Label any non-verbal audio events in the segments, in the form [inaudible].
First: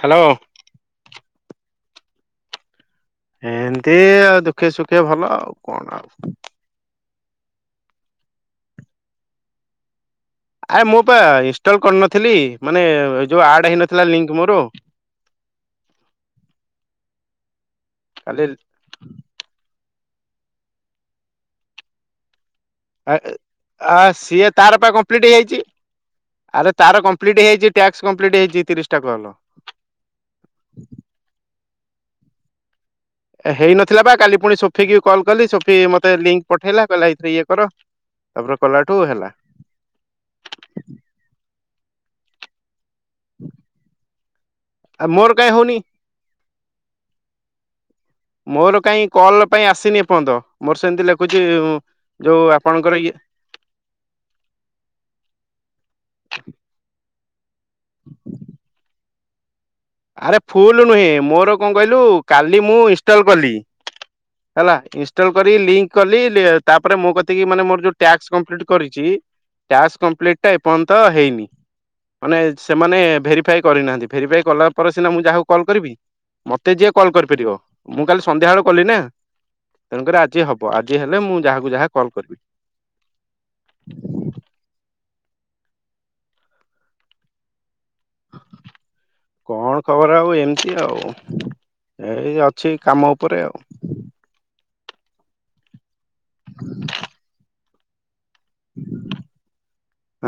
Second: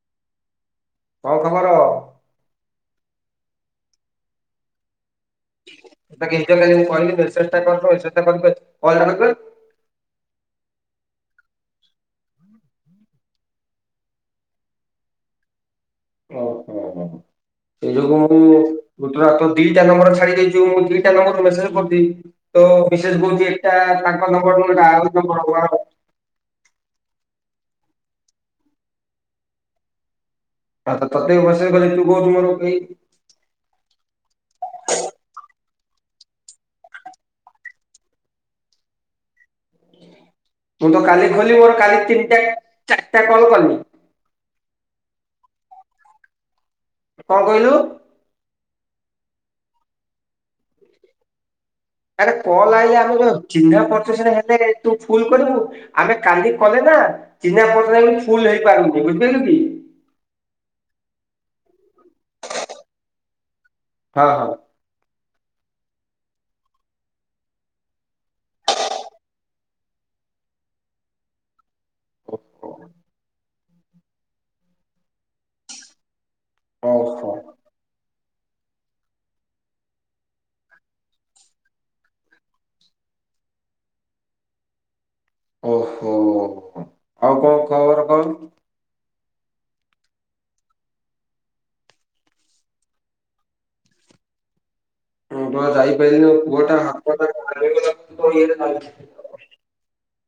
Hello. କଣ ଖବର? ଏମତି ଆଉ ଦୁଃଖେ ସୁଖେ ଭଲ ଆଉ। କଣ ଆଉ ନିଜର ହେଇକି କହିଲି ମେସେଜଟା କର ମେସେଜଟା କରିପାରିଲୁନି କଲ୍ ଟା କରିପାରିଲୁନି। ଆରେ ମୁଁ ପା ଇନଷ୍ଟଲ କରିନଥିଲି ମାନେ ଏ ଯୋଉ ଆଡ ହେଇନଥିଲା ଲିଙ୍କ ମୋର। ଓ ହୋ। ସେଇ ଯୋଗୁ କାଲି ମୁଁ ଗୋ ଦିଟା ନମ୍ବର ଛାଡି ଦେଇଛି ମୁଁ ଦିଟା ନମ୍ବର ମେସେଜ କରି ତ ବିଶେଷ କହୁଛି ଏଟା ଆ ତାଙ୍କ ସିଏ ନମ୍ବର ତାର ପା ନୁହଁ ଆଉ କମ୍ପ୍ଲିଟ ଜଣଙ୍କ ନମ୍ବର। ହେଇ ଟାକ୍ସ କଂପ୍ଲେଟ ହେଇଯାଇଛି ତିରିଶ ଟା କଲ। ହଁ ତ ତତେ ମେସଜ କଲି ତୁ କହୁଚୁ ମୋର ହେଇନଥିଲା ବା କାଲି ପୁଣି ସୋଫି କି କଲ୍ କଲି ସୋଫି ମତେ ଲିଙ୍କ୍ ପଠେଇଲା କହିଲା ଏଇଥିରେ ଇଏ କର। ତାପରେ କଲାଠୁ ହେଲା। ମୁଁ ତ କାଲି ଖୋଲି ମୋର କାଲି ତିନଟା ଚାରିଟା କଲ କଲିି। ଆ ମୋର କାଇଁ ହଉନି। କଣ କହିଲୁ? ମୋର କାହିଁ କଲ ପାଇଁ ଆସିନି ଏ ପର୍ଯ୍ୟନ୍ତ ମୋର ସେମିତି ଲେଖୁଛି ଆରେ ଯୋଉ କଲ ଆପଣଙ୍କର ଆଇ ଇଏ ଆମେର ଚିହ୍ନ ପଛୁ ସେ ହେଲେ ତୁ ଫୋନ୍ କରିବୁ ଆମେ କାଲି କଲେ ନା। ଚିନ୍ନା ପରିଚ ହେଲେ ଫୁଲ ହେଇପାରୁନି ବୁଝିପାରିଲେ କି। ଆରେ ଫୁଲ ନୁହେଁ ମୋର କଣ କହିଲୁ କାଲି ମୁଁ ଇନଷ୍ଟଲ କଲି। ହଁ ହଁ ହେଲା। ଇନ୍ଭର୍ଟର କରିଛି ଲିଙ୍କ୍ କଲି ତାପରେ ମୁଁ କତିକି ମାନେ ମୋର ଯୋଉ ଟାକ୍ସ କମ୍ପିଲିଟ୍ କରିଛି। ଟାସ୍କ କମ୍ପ୍ଲିଟ ଟା ଏପର୍ଯ୍ୟନ୍ତ ହେଇନି। ମାନେ ସେମାନେ ଭେରିଫାଏ କରିନାହାନ୍ତି ଭେରିଫାଏ କଲା ପରେ ସିନା ମୁଁ ଯାହାକୁ କଲ୍ କରିବି। ମତେ ଯିଏ କଲ୍ ଓହୋ। କରିପାରିବ ମୁଁ ଖାଲି ସନ୍ଧ୍ୟା ବଳ କଲି ନା ତେଣୁକରି ଆଜି ହବ ଆଜି ହେଲେ ମୁଁ ଯାହାକୁ ଯାହା କଲ କରିବି। ଓହୋ ଆଉ କଣ ଖବର କଣ? କଣ ଖବର ଆଉ ଏମିତି ଆଉ। ଏଇ ଅଛି କାମ ଉପରେ ଆଉ। ହଁ ତ ଯାଇପାରିଲିନୁ ପୁଅଟା ହାତ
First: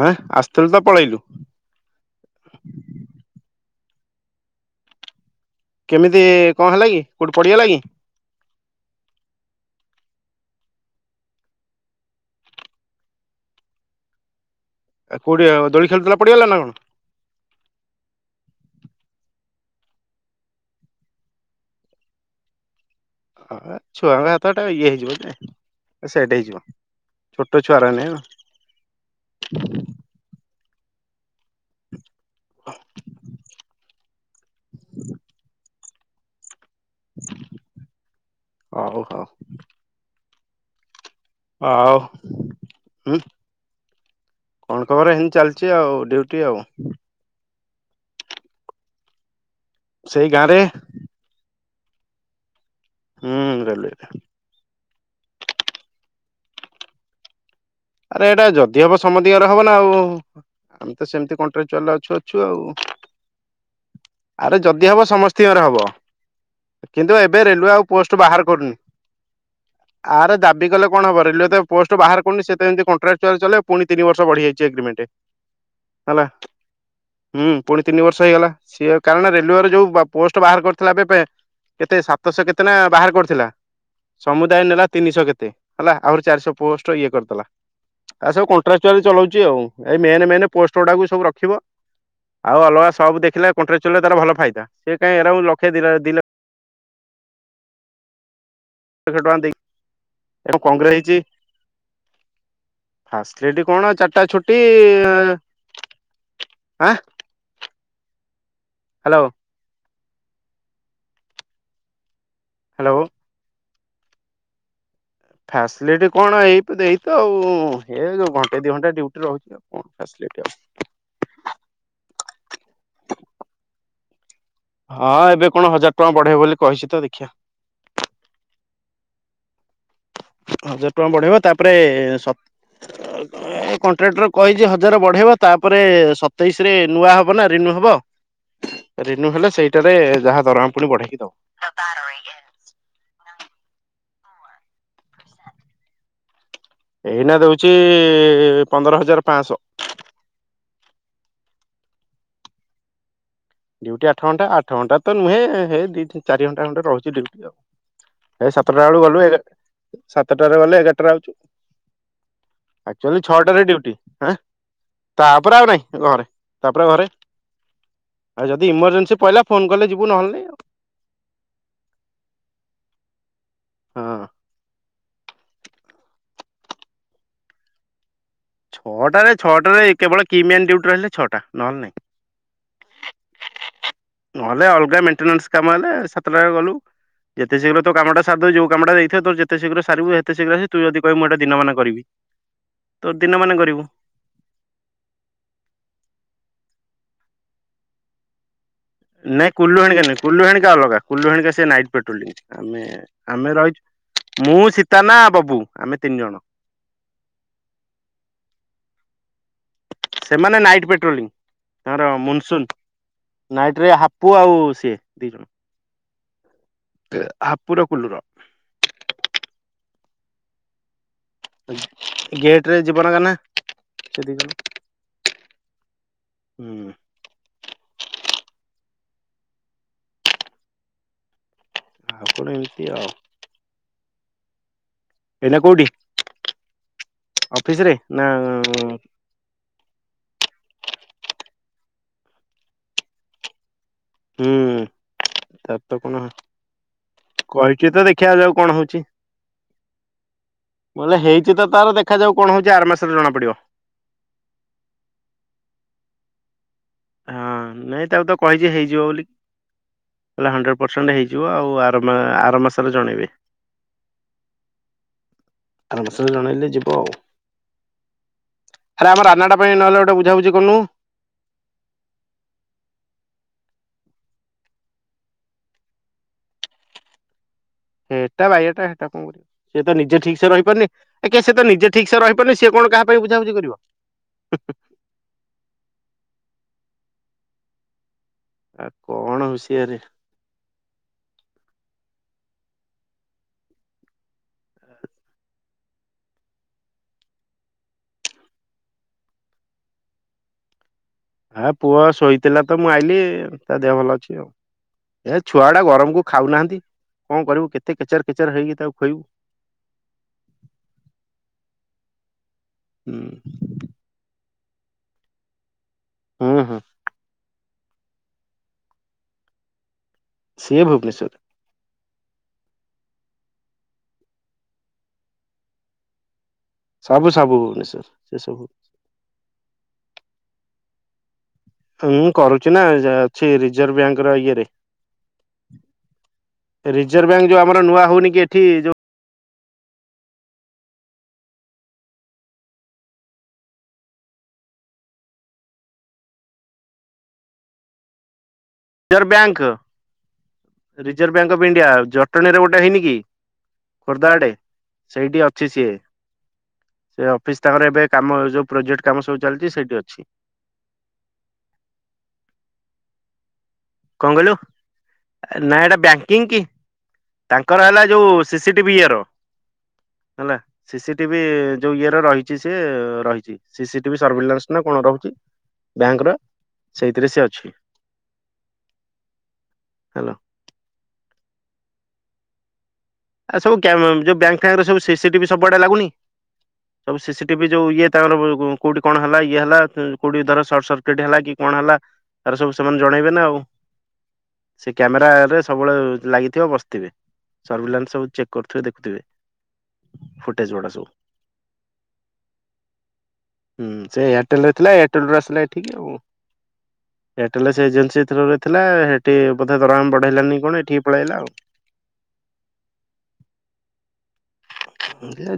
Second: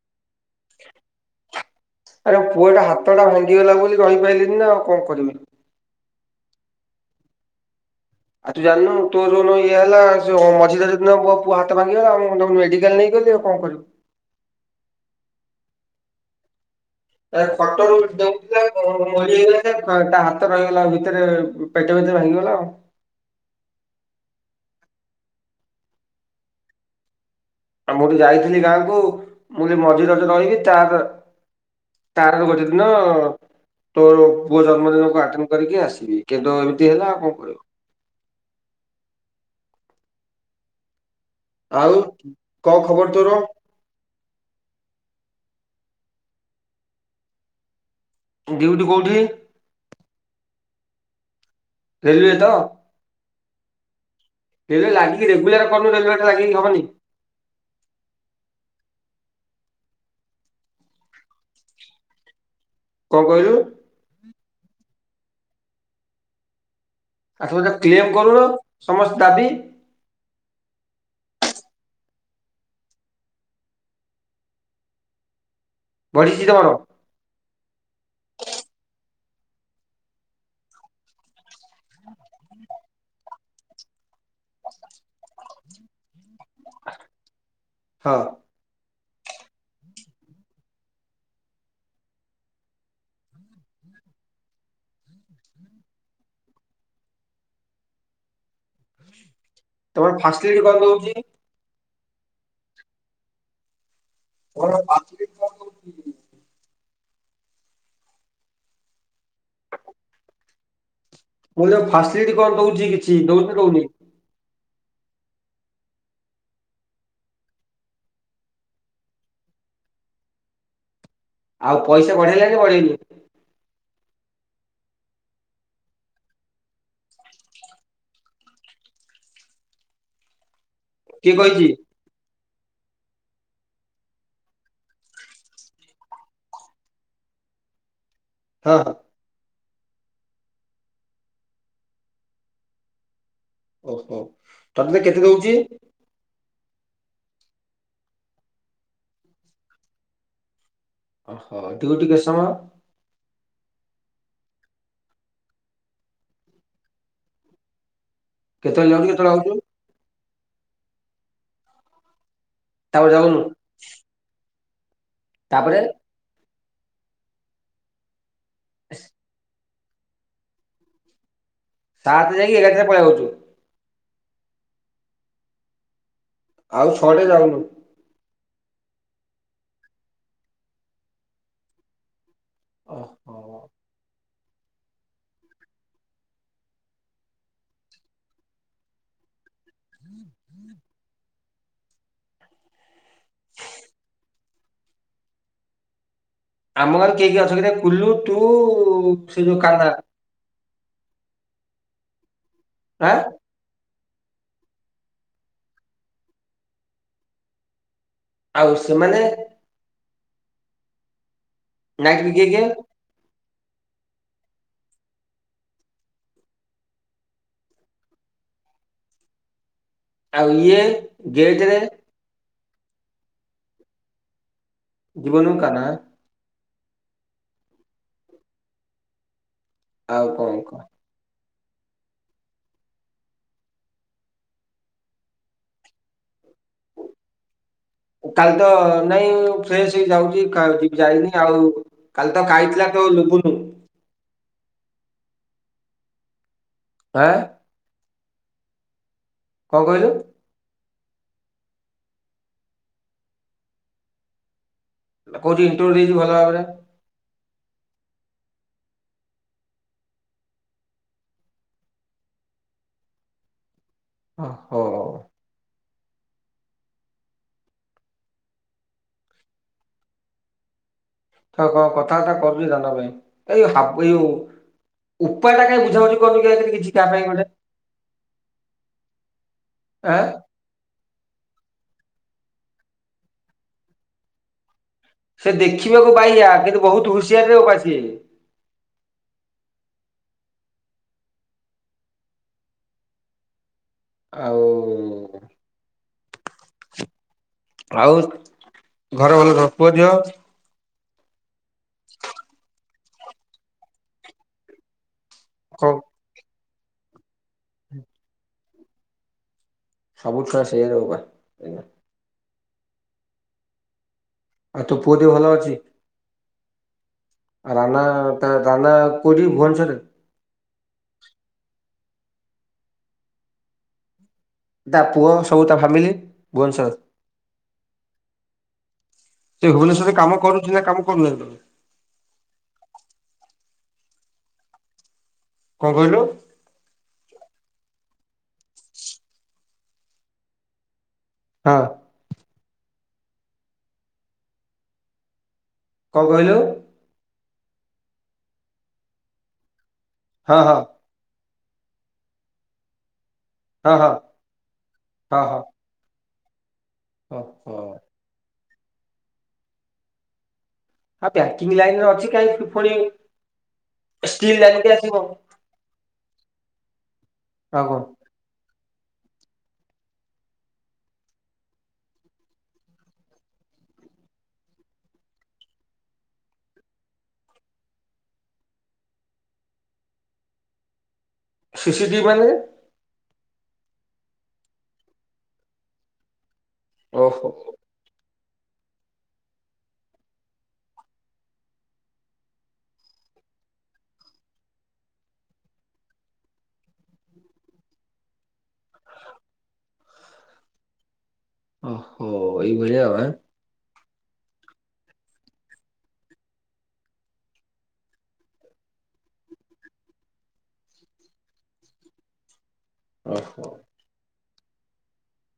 ଆଁ ଆ ଆରେ ପୁଅ ଟା ହାତ ଟା ଭାଙ୍ଗିଗଲା ବୋଲି ରହିପାରିଲିନି ନା ଆଉ କଣ କରିବି? କେମିତି କଣ ହେଲା କି କୋଉଠି ପଡିଗଲା କି? ଆଉ ତୁ ଜାଣିନୁ ତୋ ଯୋଉ ଇଏ ହେଲା ମଝିଦୁ ହାତ ଭାଙ୍ଗିଗଲା ମେଡିକାଲ ନେଇକି ଗଲି। କଣ କରିବି? କୋଉଠି ଦୋଳି ଖେଳୁଥିଲା ପଡିଗଲା ନା କଣ? ଖଟରୁ ଡେଉଁଥିଲା ମୋଡିହେଇଗଲା ଯେ ତା ହାତ ରହିଗଲା ଭିତରେ ପେଟ ଭିତରେ ଭାଙ୍ଗିଗଲା ଆଉ। ହ ଛୁଆଙ୍କ ହାତ ଟା ଇଏ ହେଇଯିବ ନା ସେଟ ହେଇଯିବ। ଛୋଟ ଛୁଆର ଆଉ ମୁଁ ନାଇଁ ଟିକେ ଯାଇଥିଲି ଗାଁକୁ ମୁଁ ଯ ମଝିରେ ରଜ ରହିବି ତା ତାର ଗୋଟେ ଦିନ ତୋ ପୁଅ ଜନ୍ମଦିନକୁ ଆଟେଣ୍ଡ କରିକି ଆସିବି, କିନ୍ତୁ ଏବ ହଉ ହଉ। ଆଉ କଣ ଖବର ହଁ ତୋର କଣ ଖବର ହେ ଚାଲିଛି ଆଉ ଡିଉଟି ଆଉ। ଡିଉଟିି କୋଉଠି? ସେଇ ଗାଁ ରେ। ଫେରିବେ ତ? ହଁ ରେଲେ୍ୱୟରେ। ରେଲୱେ ଲାଗିକି ରେଗୁଲାର କରନୁ ରେଲୱେ ଟା ଲାଗିକି ହବନି? ଆରେ ଏଇଟା ଯଦି ହବ ସମ ଦିଗର ହବ ନା ଆଉ ଆମେ ତ ସେମିତି କନଟ୍ରାଚୁଆଲରେ ଅଛୁ ଅଛୁ ଆଉ। କଣ କହିଲୁ? ଆରେ ଯଦି ହବ ସମସ୍ତଙ୍କର ହବ। କିନ୍ତୁ ଏବେ ଆଠ ରେଲୱେ ହଜାର ଆଉ କ୍ଲେମ ପୋଷ୍ଟ କରୁନ ବାହାର କରୁନି, ସମସ୍ତ ଦାବି ଆର ଦାବି କଲେ କଣ ହବ ରେଲୱେ ତ ପୋଷ୍ଟ ବାହାର କରୁନି ସେ ଯେମିତି କନଟ୍ରାଚୁଆଲ ଚାଲେ ପୁଣି ତିନ ବର୍ଷ ବଢିଯାଇଛି ଏଗ୍ରିମେଣ୍ଟ। ହେଲା ବଢ଼ିଛି ତମର? ହୁଁ ପୁଣି ତିନି ବର୍ଷ ହେଇଗଲା ସିଏ କାରଣ ରେଲୱେରେ ଯୋଉ ପୋଷ୍ଟ ବାହାର କରିଥିଲା ଏବେ ବେ କେତେ ସାତଶହ କେତେ ନା ବାହାର କରିଥିଲା ସମୁଦାୟ ନେଲା ତିନିଶହ କେତେ ହେଲା ଆହୁରି ଚାରିଶହ ପୋଷ୍ଟ ଇଏ କରିଦେଲା। ହଁ ଆଉ ସବୁ କଣ୍ଟ୍ରାକଚୁଆଲ ଚଲଉଛି ଆଉ, ଏଇ ମେନ ମେନ ପୋଷ୍ଟ ଗୁଡାକୁ ସବୁ ରଖିବ। ଆଉ ଅଲଗା ସବୁ ଦେଖିଲା କଣ୍ଟ୍ରାଚୁଆଲରେ ତାର ଭଲ ଫାଇଦା ସେ କାହିଁ ଏରା ଲକ୍ଷେ ଦି ଲ ଲକ୍ଷ୍ୟ ଟଙ୍କା ଦେଇିକି ତମର ଫାସିଲିଟି କଣ ଦଉଛି? ଫାସଲିଟି କଣ ଚା ଟା ଛୁଟି ତମର ଫାସିଲିଟି କଣ ଦଉଛି ମୁଁ ଆଁ ହ୍ୟାଲୋ। ମୁଁ କହିଲି ଫାସିଲିଟି କଣ ଦଉଛି, ହ୍ୟାଲୋ କିଛି ଦଉଚି ନା ଦଉନି? ଫାସିଲିଟି କଣ ଏଇ ଦେଇ ତ ଆଉ ଏ ଯୋଉ ଘଣ୍ଟେ ଦି ଘଣ୍ଟା ଡ୍ୟୁଟି ରହୁଛି ଆଉ କଣ ଫସି ଟି ଆଉ। ଆଉ ପଇସା ବଢେଇଲା ନା ବଢେଇନି? ହଁ ଏବେ କଣ ହଜାର ଟଙ୍କା ବଢେଇ ବୋଲି କହିଛି ତ ଦେଖିବା। ହଜାର ଟଙ୍କା କିଏ ବଢ଼େଇବ କହିଛି ତାପରେ ସ [inaudible] କଣ୍ଟ୍ରାକ୍ଟର କହିଛି ହଜାର ବଢେଇବ ତାପରେ ସତେଇଶରେ ନୂଆ ହବ ନା ରିନୁ ହବ। ହଁ ହଁ ରିନୁ ହେଲେ ସେଇଟାରେ ଯାହା ଦରମା ପୁଣି ବଢେଇକି ଦବ। ଓହୋ ତମେ କେତେ ଦଉଛି? ଏଇନା ଦଉଛି ପନ୍ଦର ହଜାର ପାଞ୍ଚଶହ। ଓହୋ ଡିଉଟି କେତେ ସମୟ? ଡିଉଟି ଆଠ ଘଣ୍ଟା ଆଠ ଘଣ୍ଟା ତ ନୁହେଁ ହେ ଦି ଚାରି ଘଣ୍ଟା ଘଣ୍ଟେ ଖଣ୍ଡେ ରହୁଛି ଡୁଟିର। ଏଇ ସାତଟା କେତେବେଳେ ବେଳୁ ଯାଉଛୁ ଗଲୁ କେତେବେଳେ ଏଗା ଆଉଛୁ ସାତଟାରେ ଗଲେ ଏଗାରଟାରେ ଆଉଚୁ, ତାପରେ ଆକଚୁଆଲି ଯାଉନୁ ଛଅଟାରେ ଡିଉଟି। ତାପରେ ଆଉ ନାଇଁ ଘରେ ତାପରେ ଘରେ ଆଉ ଯଦି ଇମରଜେନ୍ସି ପଇଲା ଫୋନ କଲେ ଯିବୁ ନହେଲେ ନାଇ ଆଉ। ସାତରେ ଯାଇକି ଏଗାରଟାରେ ପଲେଇ ଆଉଛୁ? ହଁ। ଆଉ ଛଅଟାରେ ଯାଉନୁ? ଛଅଟାରେ ଛଅଟାରେ କେବଳ କିମେନ୍ ଡିଉଟି ରହିଲେ ଛଅଟା ନହେଲେ ନାଇଁ। ଓ ହୋ। ନହେଲେ ଅଲଗା ମେଣ୍ଟେନାନ୍ସ କାମ ହେଲେ ସାତଟାରେ ଗଲୁ ଯେତେ ଶୀଘ୍ର ତୋ କାମଟା ସାରିଦବୁ ଯୋଉ କାମଟା ଦେଇଥିବେ ତୋର ଯେତେ ଶୀଘ୍ର ସାରିବୁ ହେତେ ଶୀଘ୍ର ଆସିବୁ ତୁ ଯଦି କହିବୁ ମୁଁ ଏଇଟା ଦିନମାନ କରିବି। ତୋର ଦିନମାନ କରିବୁ। ଆମ ଗାଁରୁ କିଏ କିଏ ଅଛ କିରେ କୁଲୁ ତୁ ସେ ନାଇଁ ଯୋଉ କୁଲୁ କାହ୍ନା ହେଣିକା ନଁ କୁଲୁ ହେଣିକି ଅଲଗା କୁଲୁ ହେରୀକା ସେ ନାଇଟ୍ ପେଟ୍ରୋଲିଂ ଆମେ ଆଁ ଆମେ ରହିଛୁ ମୁଁ ସୀତାନା ବବୁ ଆମେ ତିନି ଜଣ। ଆଉ ସେମାନେ? ସେମାନେ ନାଇଟ୍ ପେଟ୍ରୋଲିଂ ତାଙ୍କର ନାଇଟ୍ ରେ କିଏ କିଏ ମୁନସୁନ। ନାଇଟ ରେ ହାପୁ ଆଉ ସିଏ ଦି ଜଣ। ହାପୁର କୁଲୁର। ଆଉ ଇଏ? ଗେଟ୍ ରେ ଗେଟ ରେ ଯିବନ କାହ୍ନା ସେ କ ଜୀବନକୁ କାହ୍ନା। ହୁଁ। ଆଉ କଣ କହ? ଆଉ କଣ ଏମିତି ଆଉ। ଏନା କଉଠି? କାଲି ତ ନାଇଁ ଫ୍ରେଶ ହେଇ ଯାଉଛି କା ଯି ଯାଇନି ଆଉ କାଲି ତ ଆଇଥିଲା ତ ଲୁବୁନୁ। ହୁଁ ତାର ତ କଣ ଆଁ କହିଛି ତ ଦେଖ ଦେଖିଆ ଯାଉ କଣ ହଉଛି। କଣ କହିଲୁ? ମୁଁ କହିଲି ହେଇଛି ତ ତାର ଦେଖାଯାଉ କଣ ହଉଛି ଆର ମାସରେ ଜଣା ପଡିବ। କହୁଚି ଇଣ୍ଟରଭିୟୁ ଦେଇଚି ଭଲ ଭାବରେ। ହଁ ନାଇଁ ତାକୁ ତ କହିଛି ହେଇଯିବ ବୋଲି। କହିଲା ହଣ୍ଡ୍ରେଡ଼୍ ପରସେଣ୍ଟ ହେଇଯିବ ଆଉ ଆର ମା ଆର ମାସରେ ଜଣେଇବେ। ଓ ହୋ। ଆର ମାସ ରେ ଜଣେଇଲେ ଯିବ ଆଉ। ଆରେ ଆମର ରାନାଟା ପାଇଁ ନହେଲେ ଗୋଟେ ବୁଝାବୁଝି କରନୁ। ଏଥରକ କଣ କଥାବାର୍ତ୍ତା କରିବି ରାନା ପାଇଁ ଏଇ ହାପୁ ଏଇ ଉ ଉପା ଟା କାହିଁ ବୁଝାବୁଝି କରୁନି କି କିଛି କା ପାଇଁ ଗୋଟେ। ହେଟା ବାୟାଟା ହେଟା କଣ କରିବ ସେ ତ ଆଁ ନିଜେ ଠିକ ସେ ରହିପାରୁନି। ଏଖା ସେ ତ ନିଜେ ଠିକ ସେ ରହିପାରୁନି ସିଏ କଣ କାହା ପାଇଁ ବୁଝାବୁଝି କରିବ। ସେ ଦେଖିବାକୁ ବାୟା କିନ୍ତୁ ବହୁତ ହୁସିଆର ରେ ବୋପା ସିଏ। ଆ କଣ ହୁସିଆରେ। ଆଉ ଆଉ ଘର ଭଲ ସବୁ ପୁଅ ଝିଅ? ହଁ ପୁଅ ଶୋଇଥିଲା ତ ମୁଁ ଆଇଲିି ତା ଦେହ ଭଲ ଅଛି ଆଉ। ଏ ଛୁଆ ଟା କଣ ଗରମ କୁ ଖାଉନାହାନ୍ତି କଣ କରିବୁ କେତେ କେଚେର କେଚେର ହେଇକି ତାକୁ ଖୁଏଇବୁ। ସବୁ ଛୁଆ ସେୟାରେ ବୋପା। ହୁଁ। ଆଉ ତୋ ପୁଅ ଦେହ ଭଲ ଅଛି? ହୁଁ ହୁଁ। ରାନା ତା ରାନା କଉଠି ଭୁବନେଶ୍ୱରରେ? ସିଏ ଭୁବନେଶ୍ୱରରେ। ତା ପୁଅ ସବୁ ତା ଫ୍ୟାମିଲି। ଭୁବନେଶ୍ୱର। ସବୁ ସବୁ ଭୁବନେଶ୍ୱର ସେ ସବୁ। ସେ ଭୁବନେଶ୍ୱରେ କାମ କରୁଛି ନା କାମ କରୁନି [unintelligible] ହୁଁ କରୁଛି ନା ଯା ଅଛି ରିଜର୍ଭ ବ୍ୟାଙ୍କର ଇଏରେ। କଁ କହିଲୁ? ରିଜର୍ଭ ବ୍ୟାଙ୍କ ଯୋଉ ଆମର ନୂଆ ହଉନି କି ଏଠି ଯଉ ହଁ। କଁ କହିଲୁ? Reserve bank. ହଁ ହଁ। ରିଜର୍ଭ ବ୍ୟାଙ୍କ ଅଫ୍ ଇଣ୍ଡିଆ ଜଟଣୀରେ ଗୋଟେ ହେଇନି କି। ହଁ ହଁ ଖୋର୍ଦ୍ଧା ଆଡେ, ସେଇଠି ହଁ ହଁ। ଅଛି ସିଏ। ସେ ଅଫିସ ଓହୋ ତାଙ୍କର ଏବେ କାମ ଯୋଉ ପ୍ରୋଜେକ୍ଟ କାମ ସବୁ ଚାଲଚି, ସେଇଠି ଅଛି। ଆଉ ବ୍ୟାଙ୍କିଙ୍ଗ ଲାଇନରେ କାହିଁକି ଫୁଣି କଁ କହିଲୁ ନା ସେଟା ବ୍ୟାଙ୍କିଙ୍କ କି, ଆଉ ତାଙ୍କର କଣ? ହେଲା ଯୋଉ ସି ସି ଟିଭି ଇଏ ର। ହେଲା ସି ସି ଟିଭି ଯୋଉ ଇଏର ରହିଚି ସେ ରହିଚି, ସି ସି ଟିଭି ସର୍ଭିଲାନ୍ସ ନା କଣ ରହୁଚି ବ୍ୟାଙ୍କର ସେଇଥିରେ ସେ ଅଛି। ହ୍ୟାଲୋ। ସି ସି ଟିଭି ମାନେ? ଆଉ ସବୁ କ୍ୟାମ ଯୋଉ ବ୍ୟାଙ୍କ ଫ୍ୟାଙ୍କରେ ସବୁ ସି ସି ଟିଭି ସବୁଆଡେ ଲାଗୁନି। ସବୁ ସି ସି ଓହୋ ଟିଭି ଯୋଉ ଇଏ ତାଙ୍କର ଉଁ କୋଉଠି କଣ ହେଲା ଇଏ ହେଲା, କୋଉଠି ଧର ସର୍ଟ ସର୍କିଟ ହେଲା କି କଣ ହେଲା ତାର ସବୁ ସେମାନେ ଜଣେଇବେ ନା ଆଉ। ସେ କ୍ୟାମେରା ରେ ସବୁବେଳେ ଲାଗିଥିବ ବସିଥିବେ ସର୍ଭିଲାନ୍ସ ସବୁ ଚେକ୍ କରୁଥିବେ ଦେଖୁଥିବେ, ଫୁଟେଜ ଗୁଡା ସବୁ। ଓହୋ। ଏଇ ଭଳିଆ ଆଉ ଆଁ ହୁଁ ସେ ଏୟାରଟେଲ ରେ ଥିଲା ଏୟାରଟେଲ ରୁ ଆସିଲା ଏଠିକି ଆଉ। ହ। ଏୟାରଟେଲ ରେ ସେ ଏଜେନ୍ସି ଥ୍ରୋ ରେ ଥିଲା, ସେଠି ବୋଧେ ଦରମା ବଢେଇଲାନି କି କଣ ଏଠିକି ପଳେଇଲା ଆଉ। ଓହୋ।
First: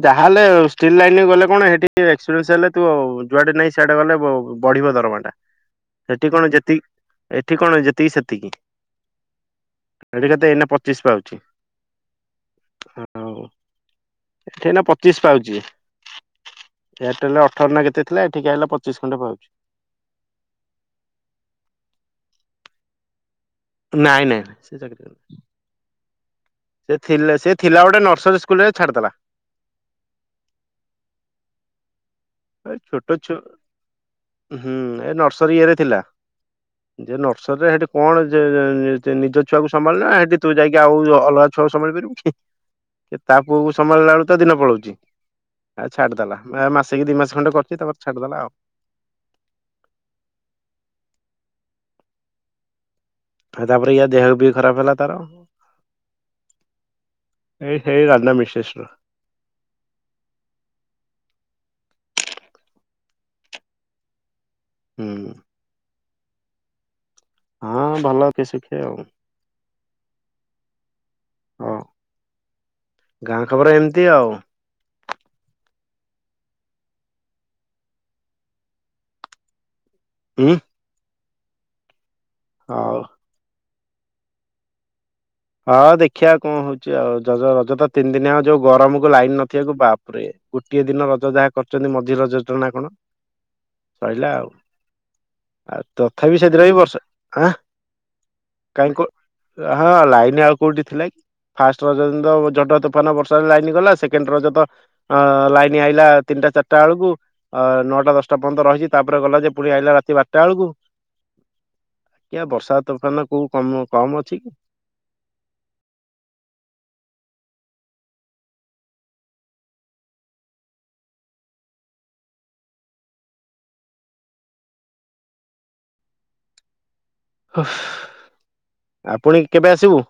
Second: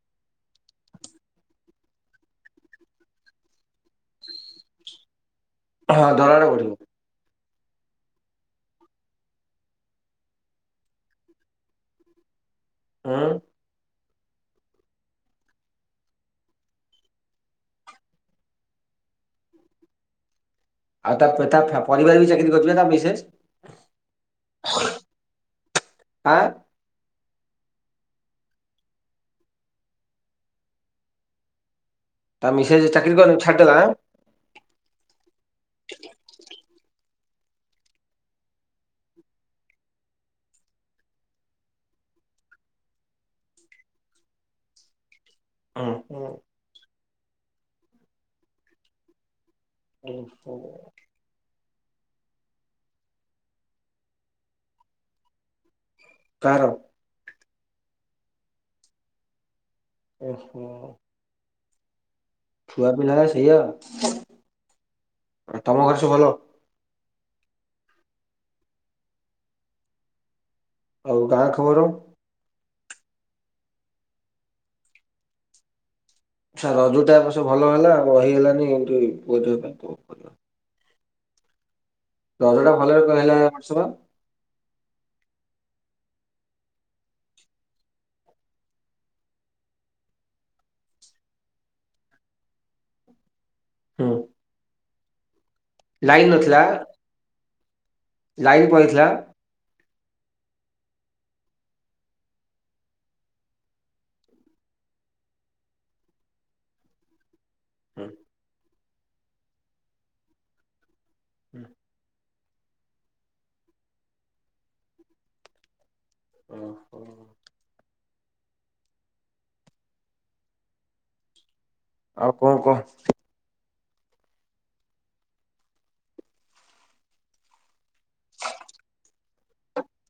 ଯାହାହେଲେ ଷ୍ଟିଲ୍ ଲାଇନ ଗଲେ କଣ ସେଠି ଟିକେ ଏକ୍ସପିରିଏନ୍ସ ହେଲେ ତୁ ଯୁଆଡେ ନାଇ ସିଆଡେ ଗଲେ ବ ବଢ଼ିବ ଦରମାଟା। ହଁ ସେଠି କଣ ଦରମା ବଢ଼ିବ। ଯେତିକି ଏଠି କଣ ଯେତିକି ସେତିକି। ଏଠ କେତେ ଏଇନା ପଚିଶ ପାଉଛି। ହୁଁ ଆଉ ଏଠି ଏନା ପଚିଶ ପାଉଚି। ଏୟାରଟେଲରେ ଅଠର ନା କେତେ ଥିଲା ଏଠିକି ଆଇଲା ପଚିଶ ଖଣ୍ଡେ ପାଉଛି। ଆଉ ତା ତା ପରିବାର ବି ଚାକିରୀ କରିଥିଲେ ତା ମିସେସ। ନାଇଁ ନାଇଁଁ ସେ ଚାକିରୀ କରି ନାହାଁନ୍ତି। ଆଁ ଥିଲେ ସେ ଥିଲା ଗୋଟେ ନର୍ସରୀ ସ୍କୁଲରେ ଛାଡ଼ିଦେଲା। ତା ମିସେସ୍ ଚାକିରୀ କର ଛାଡଦେଲା ଆଁ। ହୁଁ ଏ ନର୍ସରୀ ଇଏରେ ଥିଲା। ଯେ ନର୍ସରୀରେ ସେଠି କଣ ଯେ ନିଜ ଛୁଆକୁ ସମ୍ଭାଳିଲା, ସେଠି ତୁ ଯାଇକି ଆଉ ଅଲଗା ଛୁ ଆକୁ ସବୁ ସମ୍ଭାଳି ପାରିବୁ କି, ତା ପୁଅକୁ ସମ୍ଭାଳିଲା ବେଳୁକ ତ ଦିନ ପଳଉଚି। ଆ ଓହୋ ଛାଡିଦେଲା ମାସେ କି ଦି ମାସ ଖଣ୍ଡେ କରଚି ତାପରେ ଛାଡିଦେଲା ଆଉ। ଓହୋ। ଆଉ ତାପରେ ଇଆ ଦେହକୁ ବି ଖରାପ ହେଲା ତାର। କାହାର? ଏଇ ହେଇ ରାଧା ମିଶେଶର। ଓ ହୋ। ଛୁଆ ପିଲାନା ସେଇଆ ଆଉ। ହୁଁ। ତୁ ଭଲ। ହଁ ଭଲ କି ଶିଖେ ଆଉ। ଆଉ ଗାଁ ହଉ ଖବର? ଗାଁ ଖବର ଏମିତି ଆଉ। ଛ ରଜ ଟା ସେ ଭଲ ହେଲା ରହି ହେଲାନି [unintelligible] ଉଁ। ତରଟା ଭଲରେ କହିଲା ବର୍ଷ। ହଁ ଦେଖିବା କଣ ହଉଛି ଆଉଜ ରଜ ତ ତିନି ଦିନିଆ ଆଉ ଯୋଉ ଗରମକୁ ଲାଇନ ନିବାକୁ ବାପରେ। ଗୋଟିଏ ଦିନ ରଜ ଯାହା କରୁଛନ୍ତି ମଝି ରଜ ନା କଣ? ହୁଁ ସରିଲା ଆଉ ଆଉ ତଥାପି ସେଥିରେ ବି ବର୍ଷା ଆଁ। ଲାଇନ୍ କାହିଁ କୋ ପଲେଇଥିଲା। ହଁ ଲାଇନ ଆଉ କୋଉଠି ଥିଲା କି? ଫାଷ୍ଟ ରଜ ଦିନ ତ ତୋଫାନ ବର୍ଷା ଲାଇନ ଗଲା ସେକେଣ୍ଡ ଲାଇନ୍ ଆଇଲା ତିନି ତିନିଟା ଚାରିଟା ବେଳକୁ ଅ ହୁଁ, ନଅଟା ଦଶଟା ପନ୍ଦର ରହିଛି ତାପରେ ଗଲା ଯେ ପୁଣି ଆଇଲା ରାତି ବାରଟା ବେଳକୁ। ହୁଁ। ଆଜ୍ଞା ବର୍ଷା ତୋଫାନ କୋଉ କମ୍ କମ୍ ଅଛି କି? ଓ ହୋ। ଆଉ କଣ କହ? ଅଫ [unintelligible] [inaudible] ପୁଣି କେବେ ଆସିବୁ?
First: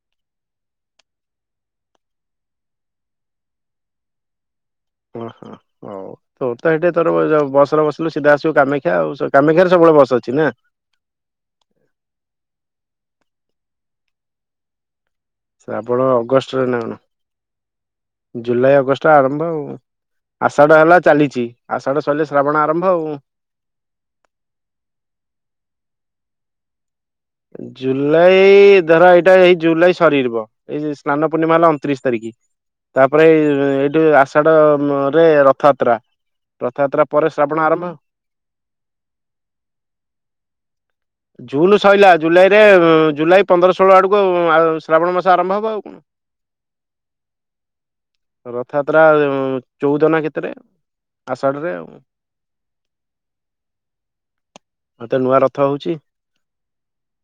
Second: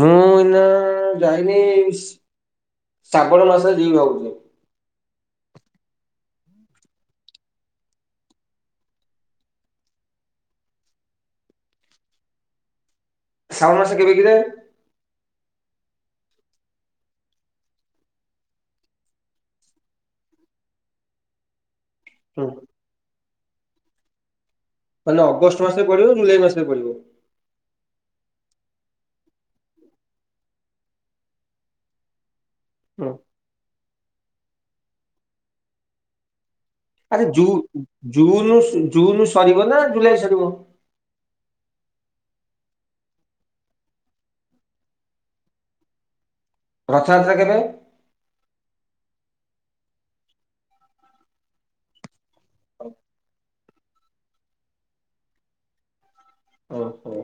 ମୁଁ ଏଇନା ଯାଇନି ସ୍। ଶ୍ରାବଣ ମାସ ଯିବି ଭାବୁଛି। ଓ ହୋ ହଁ। ହଉ ତୋର ତ ସେଠି ତୋର ଯୋଉ ବସରେ ବସିଲୁ ସିଧା ଆସିବୁ କାମାକ୍ଷା ଆଉ କାମାକ୍ଷାରେ ସବୁବେଳେ ବସ ଅଛି ନା। ଶ୍ରାବଣ ମାସ କେବେ କିରେ? ଶ୍ରାବଣ ଅଗଷ୍ଟରେ ନା କଣ? ଜୁଲାଇ ଅଗଷ୍ଟ ଆରମ୍ଭ ଆଉ ଆଷାଢ ହେଲା ଚାଲିଛି। ଆଷାଢ଼ ସରିଲେ ଶ୍ରାବଣ ଆରମ୍ଭ ଆଉ। ମାନେ ଅଗଷ୍ଟ ମାସରେ ପଡିବ ଜୁଲାଇ ମାସରେ ପଡିବ। ଜୁଲାଇ ଧର ଏଇଟା ଏଇ ଜୁଲାଇ ସରିଯିବ ଏଇ ସ୍ନାନ ପୂର୍ଣ୍ଣିମା ହେଲା ଅଣତିରିଶି ତାରିଖ। ତାପରେ ଏଇ ଏଇଠୁ ଆଷାଢ ରେ ରଥଯାତ୍ରା। ରଥଯାତ୍ରା ଆରେ ପରେ ଶ୍ରାବଣ ଆରମ୍ଭ। ଜୁନ ଜୁନ ସରିବ ନା ଜୁଲାଇ ସରିବ। ଜୁନ ସଇଲା ଜୁଲାଇରେ ଜୁଲାଇ ପନ୍ଦର ଷୋହଳ ଆଡକୁ ଶ୍ରାବଣ ମାସ ଆରମ୍ଭ ହବ ଆଉ କଣ। ରଥ ଯାତ୍ରା କେବେ? ଏଟା ଚଉଦ ନା କେତେରେ ଆଷାଢରେ ଆଉ ହଉ। ଏଥର ନୂଆ ରଥ ହଉଛି। ଓ ହୋ।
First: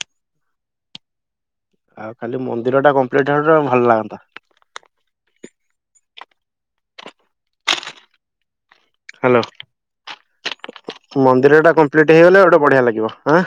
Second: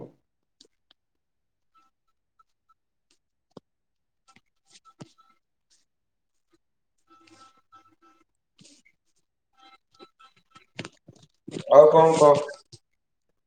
ଆଉ ଖାଲି ମନ୍ଦିର ଟା କମ୍ପ୍ଲିଟ ହେଇଯାଉ ଭଲ ଲାଗନ୍ତା। ହାଲୋ ମନ୍ଦିର ଟା ଆଉ କଣ କମ୍ପ୍ଲିଟ କହ? ହେଇଗଲେ ଗୋଟେ ବଢିଆ ଲାଗିବ। ଆଁ।